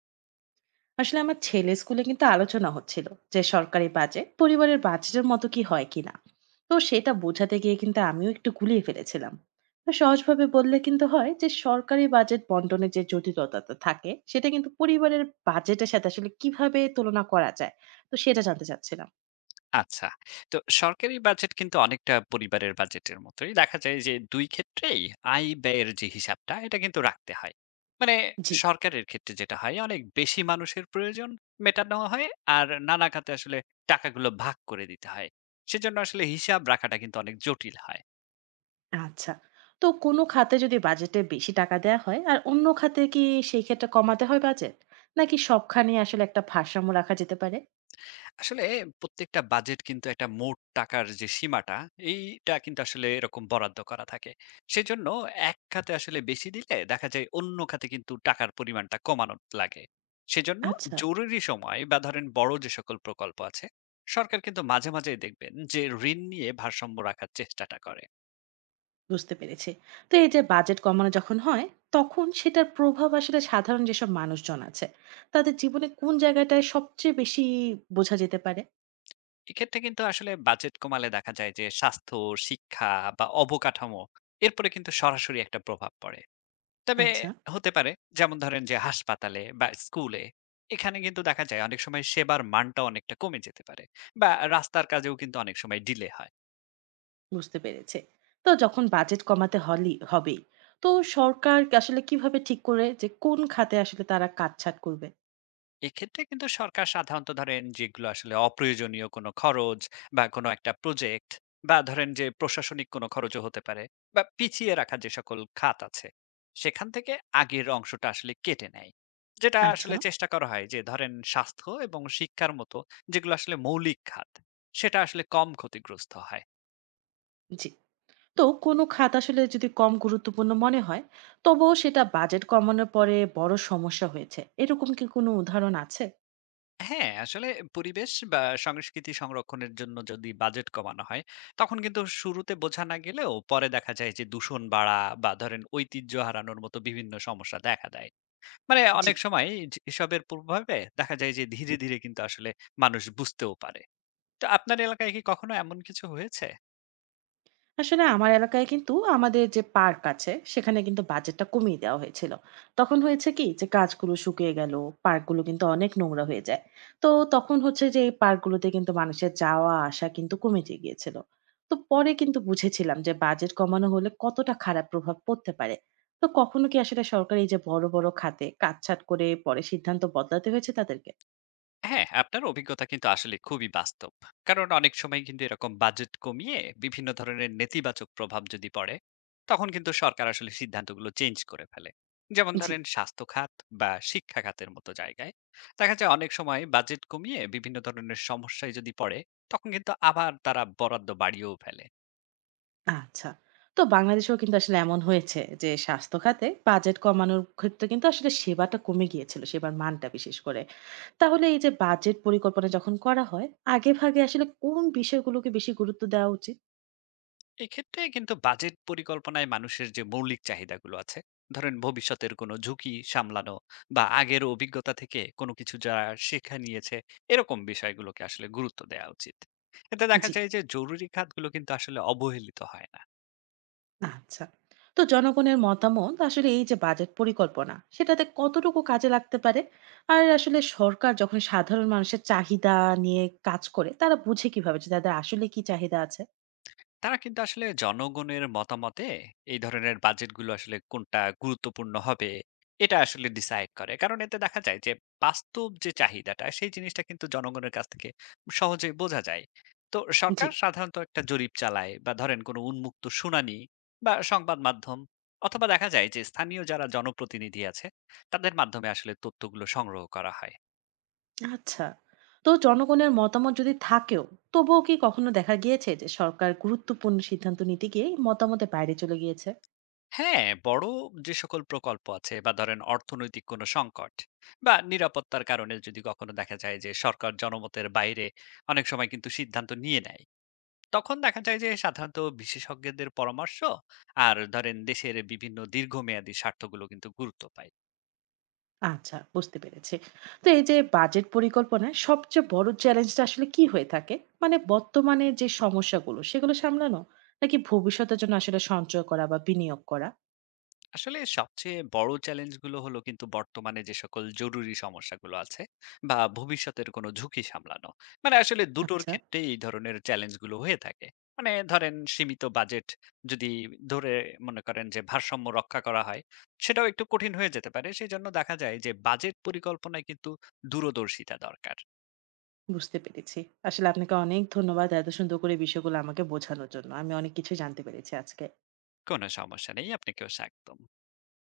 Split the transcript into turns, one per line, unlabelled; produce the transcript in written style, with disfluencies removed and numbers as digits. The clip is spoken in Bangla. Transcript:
আসলে আমার ছেলে স্কুলে কিন্তু আলোচনা হচ্ছিল যে সরকারি বাজেট পরিবারের বাজেটের মতো কি হয় কিনা। তো সেটা বোঝাতে গিয়ে কিন্তু আমিও একটু গুলিয়ে ফেলেছিলাম। তো সহজভাবে বললে কিন্তু হয় যে সরকারি বাজেট বন্টনের যে জটিলতাটা থাকে সেটা কিন্তু পরিবারের বাজেটের সাথে আসলে কিভাবে তুলনা করা যায়, তো সেটা জানতে চাচ্ছিলাম।
আচ্ছা। তো সরকারি বাজেট কিন্তু অনেকটা পরিবারের বাজেটের মতোই। দেখা যায় যে ২ ক্ষেত্রেই আয়-ব্যয়ের যে হিসাবটা এটা কিন্তু রাখতে হয়। মানে
জি।
সরকারের ক্ষেত্রে যেটা হয় অনেক বেশি মানুষের প্রয়োজন মেটানো হয়, আর নানা খাতে আসলে টাকাগুলো ভাগ করে দিতে হয়। সেজন্য আসলে হিসাব রাখাটা কিন্তু অনেক জটিল হয়।
আচ্ছা। তো কোনো খাতে যদি বাজেটে বেশি টাকা দেওয়া হয় আর অন্য খাতে কি সেই ক্ষেত্রে কমাতে হয় বাজেট, নাকি সবখানে আসলে একটা ভারসাম্য রাখা যেতে পারে?
আসলে প্রত্যেকটা বাজেট কিন্তু একটা মোট টাকার যে সীমাটা এইটা কিন্তু আসলে এরকম বরাদ্দ করা থাকে, সেজন্য এক খাতে আসলে বেশি দিলে দেখা যায় অন্য খাতে কিন্তু টাকার পরিমাণটা কমানো লাগে। সেজন্য
আচ্ছা।
জরুরি সময় বা ধরেন বড় যে সকল প্রকল্প আছে, সরকার কিন্তু মাঝে মাঝেই দেখবেন যে ঋণ নিয়ে ভারসাম্য রাখার চেষ্টাটা করে।
বুঝতে পেরেছি। তো এই যে বাজেট কমানো যখন হয় তখন সেটার প্রভাব আসলে সাধারণ যেসব মানুষজন আছে তাদের জীবনে কোন জায়গাটায় সবচেয়ে বেশি বোঝা যেতে পারে?
এক্ষেত্রে কিন্তু আসলে বাজেট কমালে দেখা যায় যে স্বাস্থ্য, শিক্ষা বা অবকাঠামো, এরপরে কিন্তু সরাসরি একটা প্রভাব পড়ে। তবে
আচ্ছা।
হতে পারে। যেমন ধরেন যে হাসপাতালে বা স্কুলে এখানে কিন্তু দেখা যায় অনেক সময় সেবার মানটা অনেকটা কমে যেতে পারে। বা রাস্তার কাজেও কিন্তু অনেক সময় ডিলে হয়।
বুঝতে পেরেছে। তো যখন বাজেট কমাতে হলি হবে, তো সরকার আসলে কিভাবে ঠিক করে যে কোন খাতে আসলে তারা কাটছাঁট করবে?
এক্ষেত্রে কিন্তু সরকার সাধারণত ধরেন যেগুলো আসলে অপ্রয়োজনীয় কোনো খরচ বা কোনো একটা প্রজেক্ট বা ধরেন যে প্রশাসনিক কোনো খরচও হতে পারে, বা পিছিয়ে রাখা যে সকল খাত আছে সেখান থেকে আগের অংশটা আসলে কেটে নেয়। যেটা
আচ্ছা।
আসলে চেষ্টা করা হয় যে ধরেন স্বাস্থ্য এবং শিক্ষার মতো যেগুলো আসলে মৌলিক খাত, সেটা আসলে কম ক্ষতিগ্রস্ত হয়।
জি। তো কোনো খাত আসলে যদি কম গুরুত্বপূর্ণ মনে হয় তবুও সেটা বাজেট কমানোর পরে বড় সমস্যা হয়েছে এরকম কি কোনো উদাহরণ আছে?
হ্যাঁ, আসলে পরিবেশ বা সংস্কৃতি সংরক্ষণের জন্য যদি বাজেট কমানো হয়, তখন কিন্তু শুরুতে বোঝা না গেলেও পরে দেখা যায় যে দূষণ বাড়া বা ধরেন ঐতিহ্য হারানোর মতো বিভিন্ন সমস্যা দেখা দেয়। মানে
জি।
অনেক সময় যে এসবের প্রভাবে দেখা যায় যে ধীরে, ধীরে কিন্তু আসলে মানুষ বুঝতেও পারে। তো আপনার এলাকায় কি কখনো এমন কিছু হয়েছে?
আসলে আমার এলাকায় কিন্তু আমাদের যে পার্ক আছে সেখানে কিন্তু বাজেটটা কমিয়ে দেওয়া হয়েছিল। তখন হয়েছে কি যে গাছগুলো শুকিয়ে গেল, পার্কগুলো কিন্তু অনেক নোংরা হয়ে যায়। তো তখন হচ্ছে যে এই পার্কগুলোতে কিন্তু মানুষের যাওয়া আসা কিন্তু কমে যে গিয়েছিল। তো পরে কিন্তু বুঝেছিলাম যে বাজেট কমানো হলে কতটা খারাপ প্রভাব পড়তে পারে। তো কখনো কি আসলে সরকার এই যে বড় বড় খাতে কাটছাঁট করে পরে সিদ্ধান্ত বদলাতে হয়েছে তাদেরকে?
হ্যাঁ, আপনার অভিজ্ঞতা কিন্তু আসলে খুবই বাস্তব। কারণ অনেক সময় কিন্তু এরকম বাজেট কমিয়ে বিভিন্ন ধরনের নেতিবাচক প্রভাব যদি পড়ে, তখন কিন্তু সরকার আসলে সিদ্ধান্তগুলো চেঞ্জ করে ফেলে। যেমন
জি।
ধরেন স্বাস্থ্য খাত বা শিক্ষা খাতের মতো জায়গায়। দেখা যায় অনেক সময় বাজেট কমিয়ে বিভিন্ন ধরনের সমস্যায় যদি পড়ে, তখন কিন্তু আবার তারা বরাদ্দ বাড়িয়েও ফেলে।
আচ্ছা। তো বাংলাদেশেও কিন্তু আসলে এমন হয়েছে যে স্বাস্থ্য খাতে বাজেট কমানোর ক্ষেত্রে কিন্তু আসলে সেবাটা কমে গিয়েছিল, সেবার মানটা বিশেষ করে। তাহলে এই যে বাজেট পরিকল্পনা যখন করা হয়, আগেভাগে আসলে কোন বিষয়গুলোকে বেশি গুরুত্ব দেওয়া উচিত?
এক্ষেত্রে কিন্তু বাজেট পরিকল্পনায় মানুষের যে মৌলিক চাহিদাগুলো আছে, ধরেন ভবিষ্যতের কোনো ঝুঁকি সামলানো বা আগের অভিজ্ঞতা থেকে কোনো কিছু যারা শেখা নিয়েছে, এরকম বিষয়গুলোকে আসলে গুরুত্ব দেওয়া উচিত। এতে দেখা
জি।
যায় যে জরুরি খাতগুলো কিন্তু আসলে অবহেলিত হয় না।
আচ্ছা। তো জনগণের মতামত আসলে এই যে বাজেট পরিকল্পনা, সেটাতে কতটুকু কাজে লাগতে পারে? আর আসলে সরকার যখন সাধারণ মানুষের চাহিদা নিয়ে কাজ করে, তারা বুঝে কিভাবে যে তাদের আসলে কি চাহিদা আছে?
তারা কিন্তু আসলে জনগণের মতামতে এই ধরনের বাজেটগুলো আসলে কোনটা গুরুত্বপূর্ণ হবে এটা আসলে ডিসাইড করে, কারণ এতে দেখা যায় যে বাস্তব যে চাহিদাটা সেই জিনিসটা কিন্তু জনগণের কাছ থেকে সহজেই বোঝা যায়। তো
জি।
সরকার সাধারণত একটা জরিপ চালায় বা ধরেন কোনো উন্মুক্ত শুনানি বা সংবাদ মাধ্যম, অথবা দেখা যায় যে স্থানীয় যারা জনপ্রতিনিধি আছে তাদের মাধ্যমে আসলে তথ্যগুলো সংগ্রহ করা হয়।
আচ্ছা। তো জনগণের মতামত যদি থাকেও, তবুও কি কখনো দেখা গিয়েছে যে সরকার গুরুত্বপূর্ণ সিদ্ধান্ত নিতে গিয়ে মতামতের বাইরে চলে গিয়েছে?
হ্যাঁ, বড় যে সকল প্রকল্প আছে বা ধরেন অর্থনৈতিক কোনো সংকট বা নিরাপত্তার কারণে যদি কখনো দেখা যায় যে সরকার জনমতের বাইরে অনেক সময় কিন্তু সিদ্ধান্ত নিয়ে নেয়, তখন দেখা যায় যে সাধারণত বিশেষজ্ঞদের পরামর্শ আর ধরেন দেশের বিভিন্ন দীর্ঘমেয়াদী স্বার্থগুলো কিন্তু গুরুত্ব পায়।
আচ্ছা, বুঝতে পেরেছি। তো এই যে বাজেট পরিকল্পনায় সবচেয়ে বড় চ্যালেঞ্জটা আসলে কি হয়ে থাকে? মানে বর্তমানে যে সমস্যাগুলো সেগুলো সামলানো? নাকি ভবিষ্যতের জন্য আসলে সঞ্চয় করা বা বিনিয়োগ করা?
আসলে সবচেয়ে বড় চ্যালেঞ্জগুলো হলো কিন্তু বর্তমানে যে সকল জরুরি সমস্যাগুলো আছে বা ভবিষ্যতের কোনো ঝুঁকি সামলানো, মানে আসলে দুটোর
আচ্ছা,
ক্ষেত্রে এই ধরনের চ্যালেঞ্জগুলো হয়ে থাকে। মানে ধরেন সীমিত বাজেট যদি ধরে মনে করেন যে ভারসাম্য রক্ষা করা হয়, সেটাও একটু কঠিন হয়ে যেতে পারে। সেই জন্য দেখা যায় যে বাজেট পরিকল্পনায় কিন্তু দূরদর্শিতা দরকার।
বুঝতে পেরেছি। আসলে আপনাকে অনেক ধন্যবাদ এত সুন্দর করে বিষয়গুলো আমাকে বোঝানোর জন্য। আমি অনেক কিছু জানতে পেরেছি আজকে।
কোনো সমস্যা নেই, আপনাকেও স্বাগতম।